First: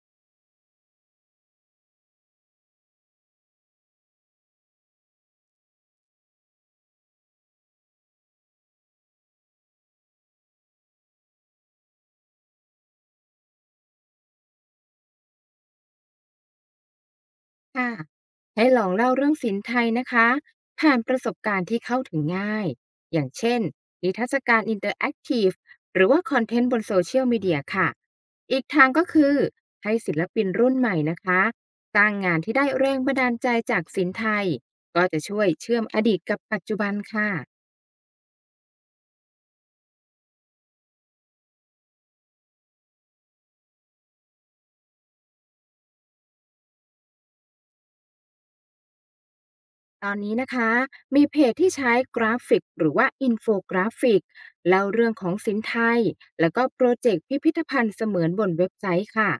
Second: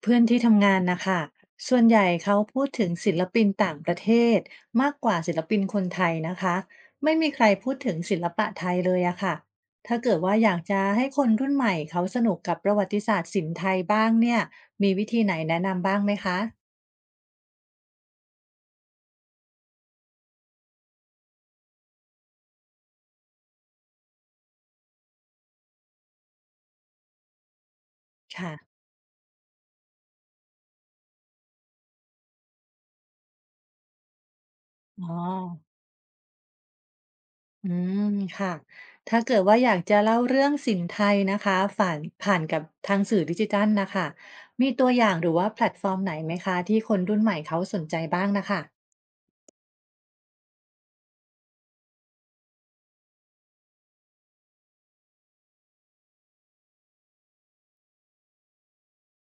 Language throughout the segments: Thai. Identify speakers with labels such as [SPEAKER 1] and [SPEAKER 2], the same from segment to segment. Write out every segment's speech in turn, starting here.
[SPEAKER 1] เพื่อนที่ทำงานนะคะส่วนใหญ่เขาพูดถึงศิลปินต่างประเทศมากกว่าศิลปินคนไทยนะคะไม่มีใครพูดถึงศิลปะไทยเลยอะค่ะถ้าเกิดว่าอยากจะให้คนรุ่นใหม่เขาสนุกกับประวัติศาสตร์ศิลป์ไทยบ้างเนี่ยมีวิธีไหนแนะนำบ้างไหมคะ
[SPEAKER 2] ค่ะให้ลองเล่าเรื่องศิลป์ไทยนะคะผ่านประสบการณ์ที่เข้าถึงง่ายอย่างเช่นนิทรรศการอินเตอร์แอคทีฟหรือว่าคอนเทนต์บนโซเชียลมีเดียค่ะ
[SPEAKER 1] ค่ะ
[SPEAKER 2] อีกทางก็คือให้ศิลปินรุ่นใหม่นะคะสร้างงานที่ได้แรงบันดาลใจจากศิลป์ไทยก็
[SPEAKER 1] อ๋อ
[SPEAKER 2] จะช่วยเชื่อมอดีตกับปัจจุบันค่ะ
[SPEAKER 1] อืมค่ะถ้าเกิดว่าอยากจะเล่าเรื่องสินไทยนะคะผ่านกับทางสื่อดิจิทัลนะคะมีตัวอย่างหรือว่าแพลตฟอร์มไหนไหมคะที่คนรุ่นใหม่เขาสนใจบ้างนะคะ
[SPEAKER 2] ตอนนี้นะคะมีเพจที่ใช้กราฟิกหรือว่าอินโฟกราฟิกเล่าเรื่องของสินไทยแล้วก็โปรเจกต์พิพิธภัณฑ์เสมือนบนเว็บไซต์ค่ะ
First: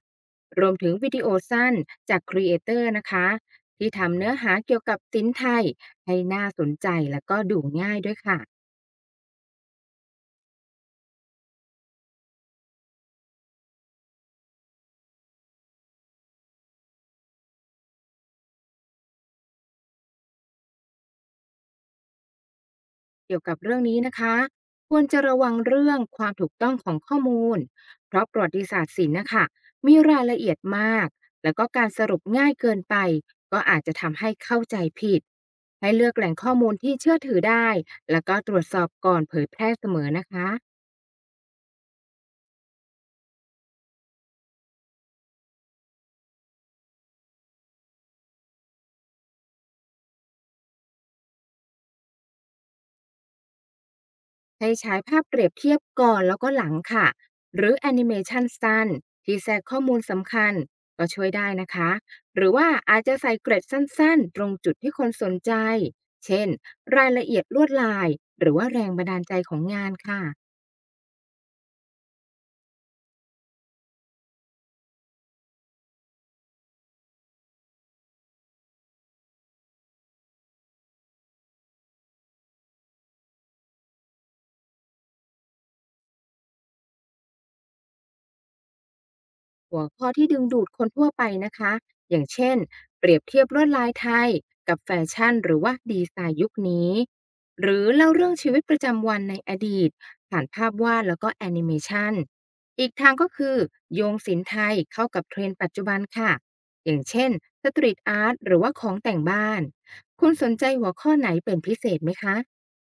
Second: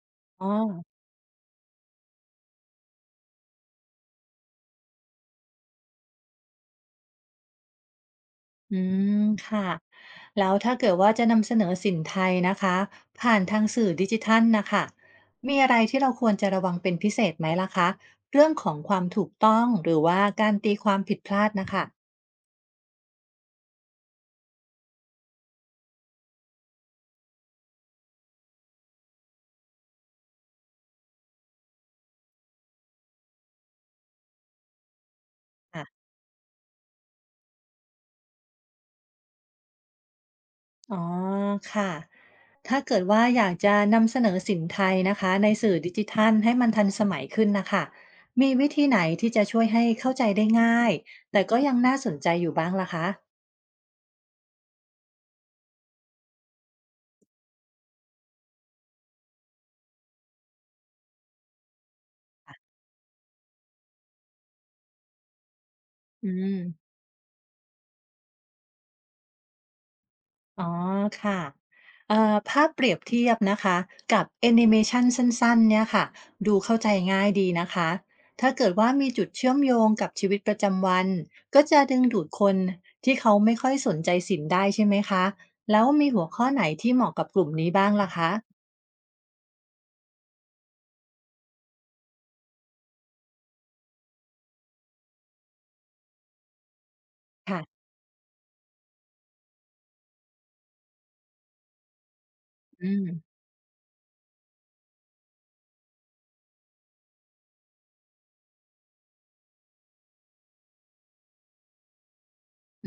[SPEAKER 1] อ๋อ
[SPEAKER 2] รวมถึงวิดีโอสั้นจากครีเอเตอร์นะคะที่ทำเนื้อหาเกี่ยวกับสินไทยให้น่าสนใจแล้วก็ดูง่ายด้วยค่ะ
[SPEAKER 1] อืมค่ะ แล้วถ้าเกิดว่าจะนำเสนอสินไทยนะคะผ่านทางสื่อดิจิทัลนะคะมีอะไรที่เราควรจะระวังเป็นพิเศษไหมล่ะคะเรื่องของความถูกต้องหรือว่าการตีความผิดพลาดนะคะ
[SPEAKER 2] เกี่ยวกับเรื่องนี้นะคะควรจะระวังเรื่องความถูกต้องของข้อมูลเพราะประวัติศาสตร์ศิลป์นะคะมีรายละเอียดมากแล้วก็การสรุปง่ายเกินไปก็อาจจะทำให้เข้าใจผิดให้
[SPEAKER 1] ค่ะ
[SPEAKER 2] เลือกแหล่งข้อมูลที่เชื่อถือได้แล้วก็ตรวจสอบก่อนเผยแพร่เสมอนะคะ
[SPEAKER 1] อ๋อค่ะ ถ้าเกิดว่าอยากจะนำเสนอสินไทยนะคะในสื่อดิจิทัลให้มันทันสมัยขึ้นนะคะมีวิธีไหนที่จะช่วยให้เข้าใจได้ง่ายแต่ก็ยังน่าสนใจอยู่บ้างล่ะคะ
[SPEAKER 2] ให้ใช้ภาพเปรียบเทียบก่อนแล้วก็หลังค่ะ หรือแอนิเมชันสั้นที่แทรกข้อมูลสำคัญก็ช่วยได้นะคะ หรือว่าอาจจะใส่เกร็ดสั้นๆ ตรงจุดที่คนสนใจ
[SPEAKER 1] อื
[SPEAKER 2] เช่น
[SPEAKER 1] ม
[SPEAKER 2] รายละเอียดลวดลายหรือว่าแรงบันดาลใจของงานค่ะ
[SPEAKER 1] อ๋อค่ะภาพเปรียบเทียบนะคะกับแอนิเมชันสั้นๆเนี่ยค่ะดูเข้าใจง่ายดีนะคะถ้าเกิดว่ามีจุดเชื่อมโยงกับชีวิตประจำวันก็จะดึงดูดคนที่เขาไม่ค่อยสนใจศิลป์ได้ใช่ไหมคะแล้วมีหัวข้อไหนที่เหมาะกับกลุ่มนี้บ้างล่ะคะ
[SPEAKER 2] หัวข้อที่ดึงดูดคนทั่วไปนะคะอย่างเช่นเปรียบเทียบลวดลายไทยกับแฟชั่นหรือว่าดีไซน์ยุคนี้หรื
[SPEAKER 1] ค่ะ
[SPEAKER 2] อเล่าเรื่องชีวิตประจำวันในอดีตผ่านภาพวาดแล้วก็แอนิเมชันอี
[SPEAKER 1] อื
[SPEAKER 2] ก
[SPEAKER 1] ม
[SPEAKER 2] ทางก็คือโยงศิลป์ไทยเข้ากับเทรนด์ปัจจุบันค่ะอย่างเช่นสตรีทอาร์ตหรือว่าของแต่งบ้านคุณสนใจหัวข้อไหนเป็นพิเศษไหมคะ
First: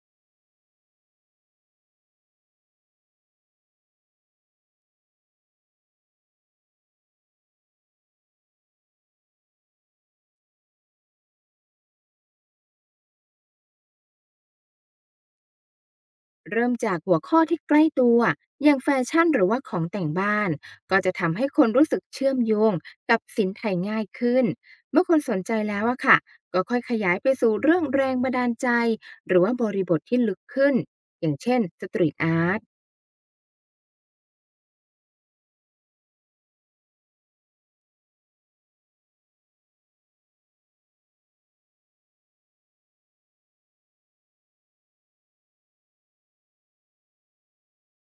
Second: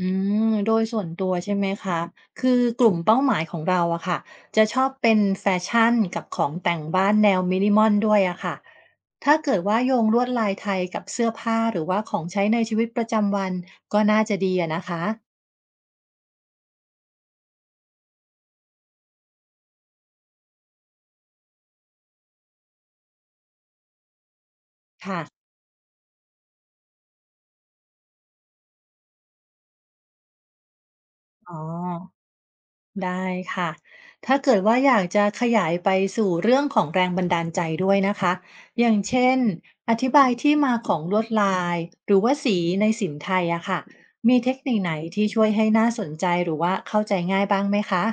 [SPEAKER 1] อืมโดยส่วนตัวใช่ไหมคะคือกลุ่มเป้าหมายของเราอะค่ะจะชอบเป็นแฟชั่นกับของแต่งบ้านแนวมินิมอลด้วยอะค่ะถ้าเกิดว่าโยงลวดลายไทยกับเสื้อผ้าหรือว่าของใช้ในชีวิตประจำวันก็น่าจะดีอะนะคะ
[SPEAKER 2] เริ่มจากหัวข้อที่ใกล้ตัวอย่างแฟชั่นหรือว่าของแต่งบ้านก็จะทำให้คนรู้สึกเชื่อมโยงกับสินไทยง่ายขึ้นเมื่อคน
[SPEAKER 1] ค่ะ
[SPEAKER 2] สนใจแล้วอะค่ะก็ค่อยขยายไปสู่เรื่องแรงบันดาลใจหรือว่าบริบทที่ลึกขึ้นอย่าง
[SPEAKER 1] อ๋อ
[SPEAKER 2] เช่นสตรีทอาร์ต
[SPEAKER 1] ได้ค่ะถ้าเกิดว่าอยากจะขยายไปสู่เรื่องของแรงบันดาลใจด้วยนะคะอย่างเช่นอธิบายที่มาของลวดลายหรือว่าสีในสินไทยอะค่ะมีเทคนิคไหนที่ช่วยให้น่าสนใจหรือว่าเข้าใจง่ายบ้างไหมคะ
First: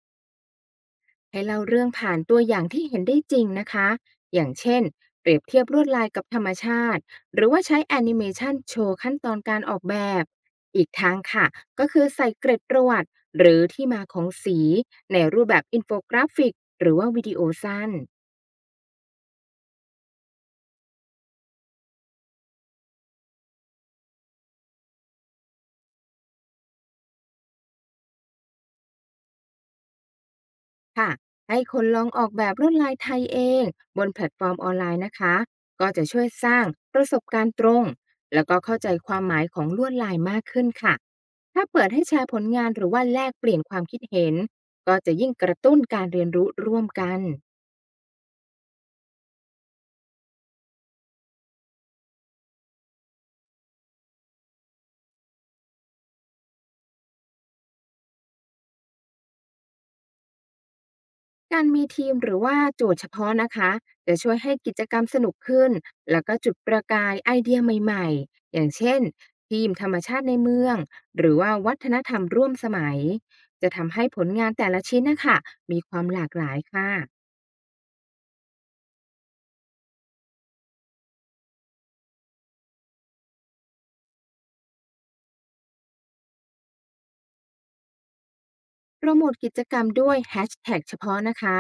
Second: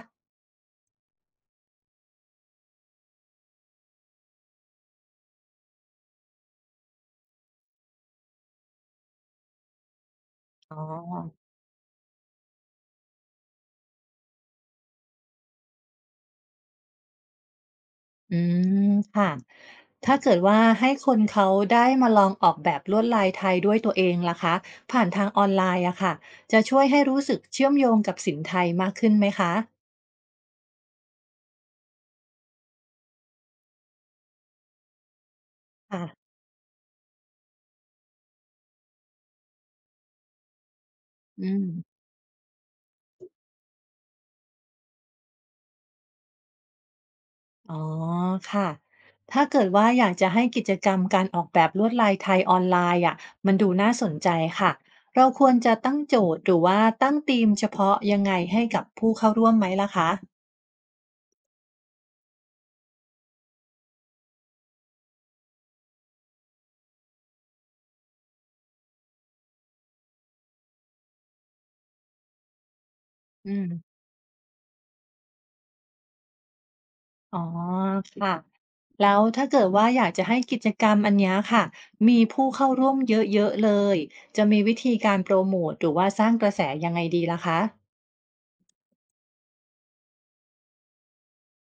[SPEAKER 2] ให้เล่าเรื่องผ่านตัวอย่างที่เห็นได้จริงนะคะ อย่างเช่นเปรียบเทียบลวดลายกับธรรมชาติ หรือว่าใช้แอนิเมชันโชว์ขั้นตอนการออกแบบ
[SPEAKER 1] อ๋อ
[SPEAKER 2] อีกทางค่ะก็คือใส่เกร็ดประวัติหรือที่มาของสีในรูปแบบอินโฟกราฟิกหรือว่าวิดีโอสั้น
[SPEAKER 1] อืมค่ะถ้าเกิดว่าให้คนเขาได้มาลองออกแบบลวดลายไทยด้วยตัวเองล่ะคะผ่านทางออนไลน์อะค่ะจะช่วยให้รู้สึกเชื่อมโยงกับสินไทยมากขึ้นไหมคะ
[SPEAKER 2] ค่ะให้คนลองออกแบบลวดลายไทยเองบนแพลตฟอร์มออนไลน์นะคะก็
[SPEAKER 1] ค่ะ
[SPEAKER 2] จะช่วยสร้างประสบการณ์ตรงแล้วก็เข้าใจความหมายของลวดลายมากขึ้นค่ะ
[SPEAKER 1] อืม
[SPEAKER 2] ถ้าเปิดให้แชร์ผลงานหรือว่าแลกเปลี่ยนความคิดเห็นก็จะยิ่งกระตุ้นการเรียนรู้ร่วมกัน
[SPEAKER 1] อ๋อค่ะ ถ้าเกิดว่าอยากจะให้กิจกรรมการออกแบบลวดลายไทยออนไลน์อะมันดูน่าสนใจค่ะเราควรจะตั้งโจทย์หรือว่าตั้งธีมเฉพาะยังไงให้กับผู้เข้าร่วมไหมล่ะคะ
[SPEAKER 2] การมีทีมหรือว่าโจทย์เฉพาะนะคะจะช่วยให้กิจกรรมสนุกขึ้นแล้วก็จุดประกายไอเดียใหม่ๆอย่างเช่นทีมธรรมชาติในเมืองหรือว่าวัฒนธรรมร่วมสมัย
[SPEAKER 1] อื
[SPEAKER 2] จะ
[SPEAKER 1] ม
[SPEAKER 2] ทำให้ผลงานแต่ละชิ้นนะคะมีความหลากหลายค่ะ
[SPEAKER 1] อ๋อค่ะแล้วถ้าเกิดว่าอยากจะให้กิจกรรมอันเนี้ยค่ะ มีผู้เข้าร่วมเยอะๆเลย จะมีวิธีการโปรโมทหรือว่าสร้างกระแสยังไงดีล่ะคะ
[SPEAKER 2] โปรโมทกิจกรรมด้วยแฮชแท็กเฉพาะนะคะ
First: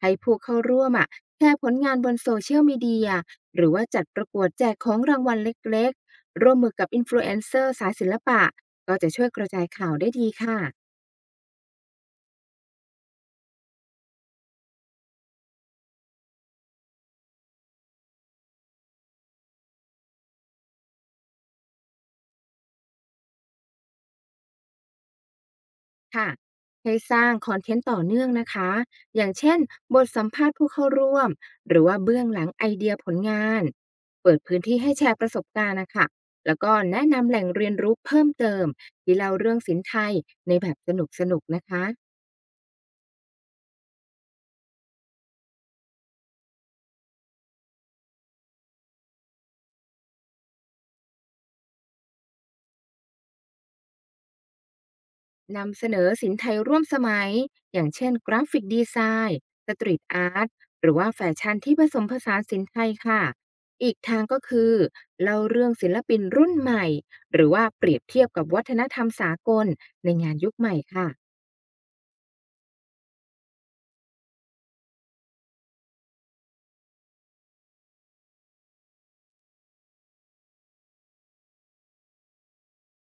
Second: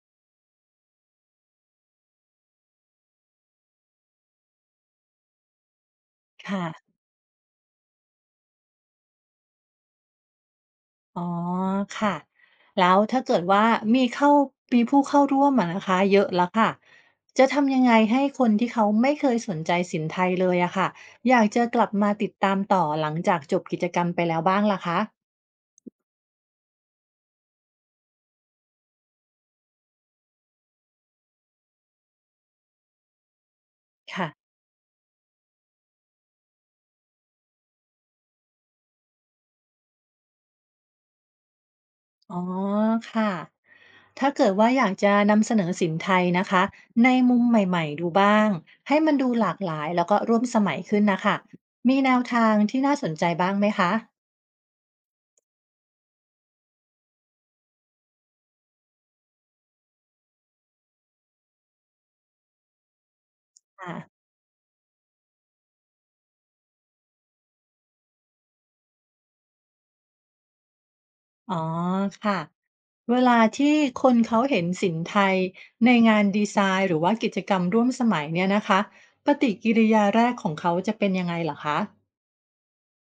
[SPEAKER 2] ให้ผู้เข้าร่วมอ่ะแชร์ผลงานบนโซเชียลมีเดียหรือว่าจัดประกวดแจกของรางวัลเล็กๆร่วม
[SPEAKER 1] ค่ะ
[SPEAKER 2] มือกับอินฟลูเอนเซอร์สายศิลปะก็จะช่วยกระจายข่าวได้ดีค่ะ
[SPEAKER 1] อ๋อค่ะแล้วถ้าเกิดว่ามีเข้ามีผู้เข้าร่วมอะนะคะเยอะแล้วค่ะจะทำยังไงให้คนที่เขาไม่เคยสนใจสินไทยเลยอะค่ะอยากจะกลับมาติดตามต่อหลังจากจบกิจกรรมไปแล้วบ้างล่ะคะ
[SPEAKER 2] ค่ะให้สร้างคอนเทนต์ต่อเนื่องนะคะ อย่างเช่นบทสัมภาษณ์ผู้เข้าร่วม หรือว่าเบื้องหลังไอเดียผลงาน
[SPEAKER 1] ค่ะ
[SPEAKER 2] เปิดพื้นที่ให้แชร์ประสบการณ์นะคะ แล้วก็แนะนำแหล่งเรียนรู้เพิ่มเติมที่เล่าเรื่องศิลป์ไทยในแบบสนุกๆนนะคะ
[SPEAKER 1] อ๋อค่ะถ้าเกิดว่าอยากจะนำเสนอสินไทยนะคะในมุมใหม่ๆดูบ้างให้มันดูหลากหลายแล้วก็ร่วมสมัยขึ้นนะค่ะมีแนวทางที่น่าสนใจบ้างไหมคะ
[SPEAKER 2] นำเสนอสินไทยร่วมสมัยอย่างเช่นกราฟิกดีไซน์สตรีทอาร์ตหรือว่าแฟชั่นที่ผสมผสานสินไทยค่ะอี
[SPEAKER 1] ค่ะ
[SPEAKER 2] กทางก็คือเล่าเรื่องศิลปินรุ่นใหม่หรือว่าเปรียบเทียบกับวัฒนธรรมสากลในงานยุคใหม่ค่ะ
[SPEAKER 1] อ๋อค่ะ เวลาที่คนเขาเห็นศิลป์ไทยในงานดีไซน์หรือว่ากิจกรรมร่วมสมัยเนี่ยนะคะปฏิกิริยาแรกของเขาจะเป็นยังไงเหรอคะ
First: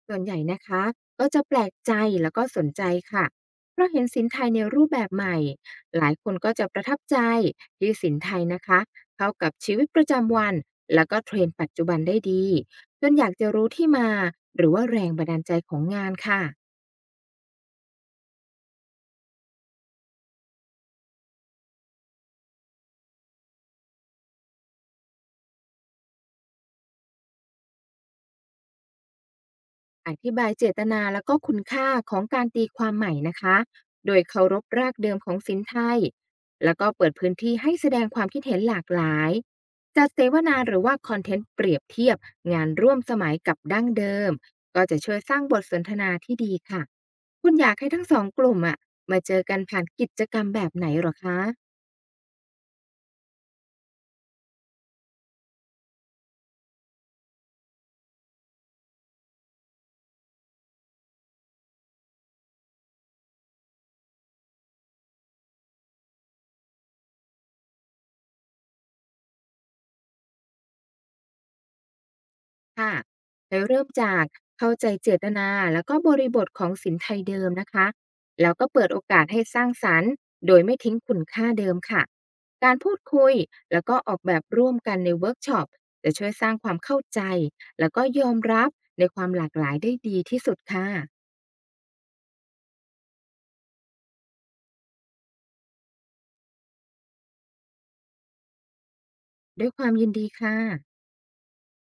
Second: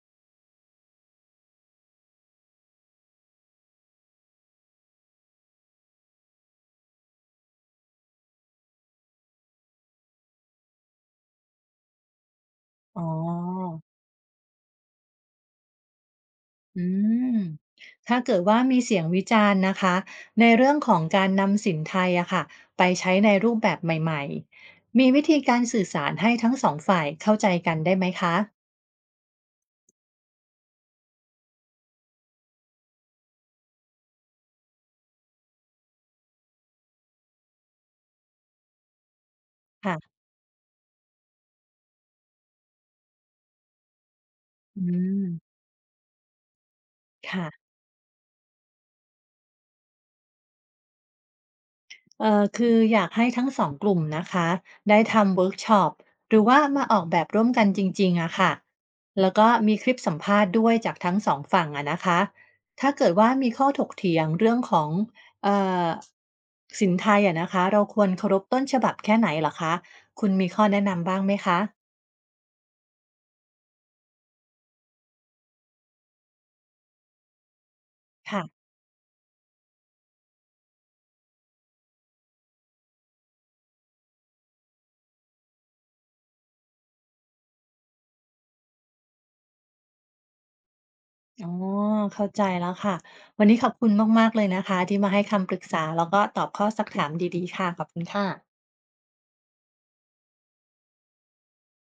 [SPEAKER 2] ส่วนใหญ่นะคะก็จะแปลกใจแล้วก็สนใจค่ะเพราะเห็นสินไทยในรูปแบบใหม่หลายคนก็จะประทับใจที่สินไทยนะคะเข้ากับชีวิตประจำวันแล้วก็เทรนด์ปัจจุบันได้ดี
[SPEAKER 1] อ๋
[SPEAKER 2] จ
[SPEAKER 1] อ
[SPEAKER 2] นอยากจะรู้ที่มาหรือว่าแรงบันดาลใจของงานค่ะ
[SPEAKER 1] อืมถ้าเกิดว่ามีเสียงวิจารณ์นะคะในเรื่องของการนำสินไทยอะค่ะไปใช้ในรูปแบบใหม่ๆมีวิธีการสื่อสารให้ทั้งสองฝ่ายเข้าใจกันได้ไหมคะ
[SPEAKER 2] อธิบายเจตนาและก็คุณค่าของการตีความใหม่นะคะโดยเคารพรากเดิมของสินไทยแล้วก็เปิดพื้นที่ให้แสดงความคิดเห็นหลากหลายจัด
[SPEAKER 1] ค่ะ
[SPEAKER 2] เสวนาหรือว่าคอนเทนต์เปรียบเทียบงานร่วมสมัยกับดั้งเดิม
[SPEAKER 1] อื
[SPEAKER 2] ก็จะช่วย
[SPEAKER 1] ม
[SPEAKER 2] สร้างบทสนทนาที่ดีค่ะ คุณอ
[SPEAKER 1] ค่ะ
[SPEAKER 2] ยากให้ทั้งสองกลุ่มอะมาเจอกันผ่านกิจกรรมแบบไหนเหรอคะ
[SPEAKER 1] คืออยากให้ทั้งสองกลุ่มนะคะได้ทำเวิร์กช็อปหรือว่ามาออกแบบร่วมกันจริงๆอะค่ะแล้วก็มีคลิปสัมภาษณ์ด้วยจากทั้งสองฝั่งอะนะคะถ้าเกิดว่ามีข้อถกเถียงเรื่องของเอ่อสินไทยอะนะคะเราควรเคารพต้นฉบับแค่ไหนเหรอคะคุณมีข้อแนะนำบ้างไหมคะ
[SPEAKER 2] ค่ะให้เริ่มจากเข้าใจเจตนาแล้วก็บริบทของศิลป์ไทยเดิมนะคะ
[SPEAKER 1] ค่ะ
[SPEAKER 2] แล้วก็เปิดโอกาสให้สร้างสรรค์โดยไม่ทิ้งคุณค่าเดิมค่ะการพูดคุยแล้วก็ออกแบบร่วมกันในเวิร์กช็อปจะช่วยสร้างความเข้าใจแล้วก็ยอมรับในความหลากหลายได้ดีที่สุดค่ะ
[SPEAKER 1] อ๋อเข้าใจแล้วค่ะวันนี้ขอบคุณมากๆเลยนะคะที่มาให้คำปรึกษาแล้วก็ตอบข้อสักถามดีๆค่ะขอบคุณค่ะ
[SPEAKER 2] ด้วยความยินดีค่ะ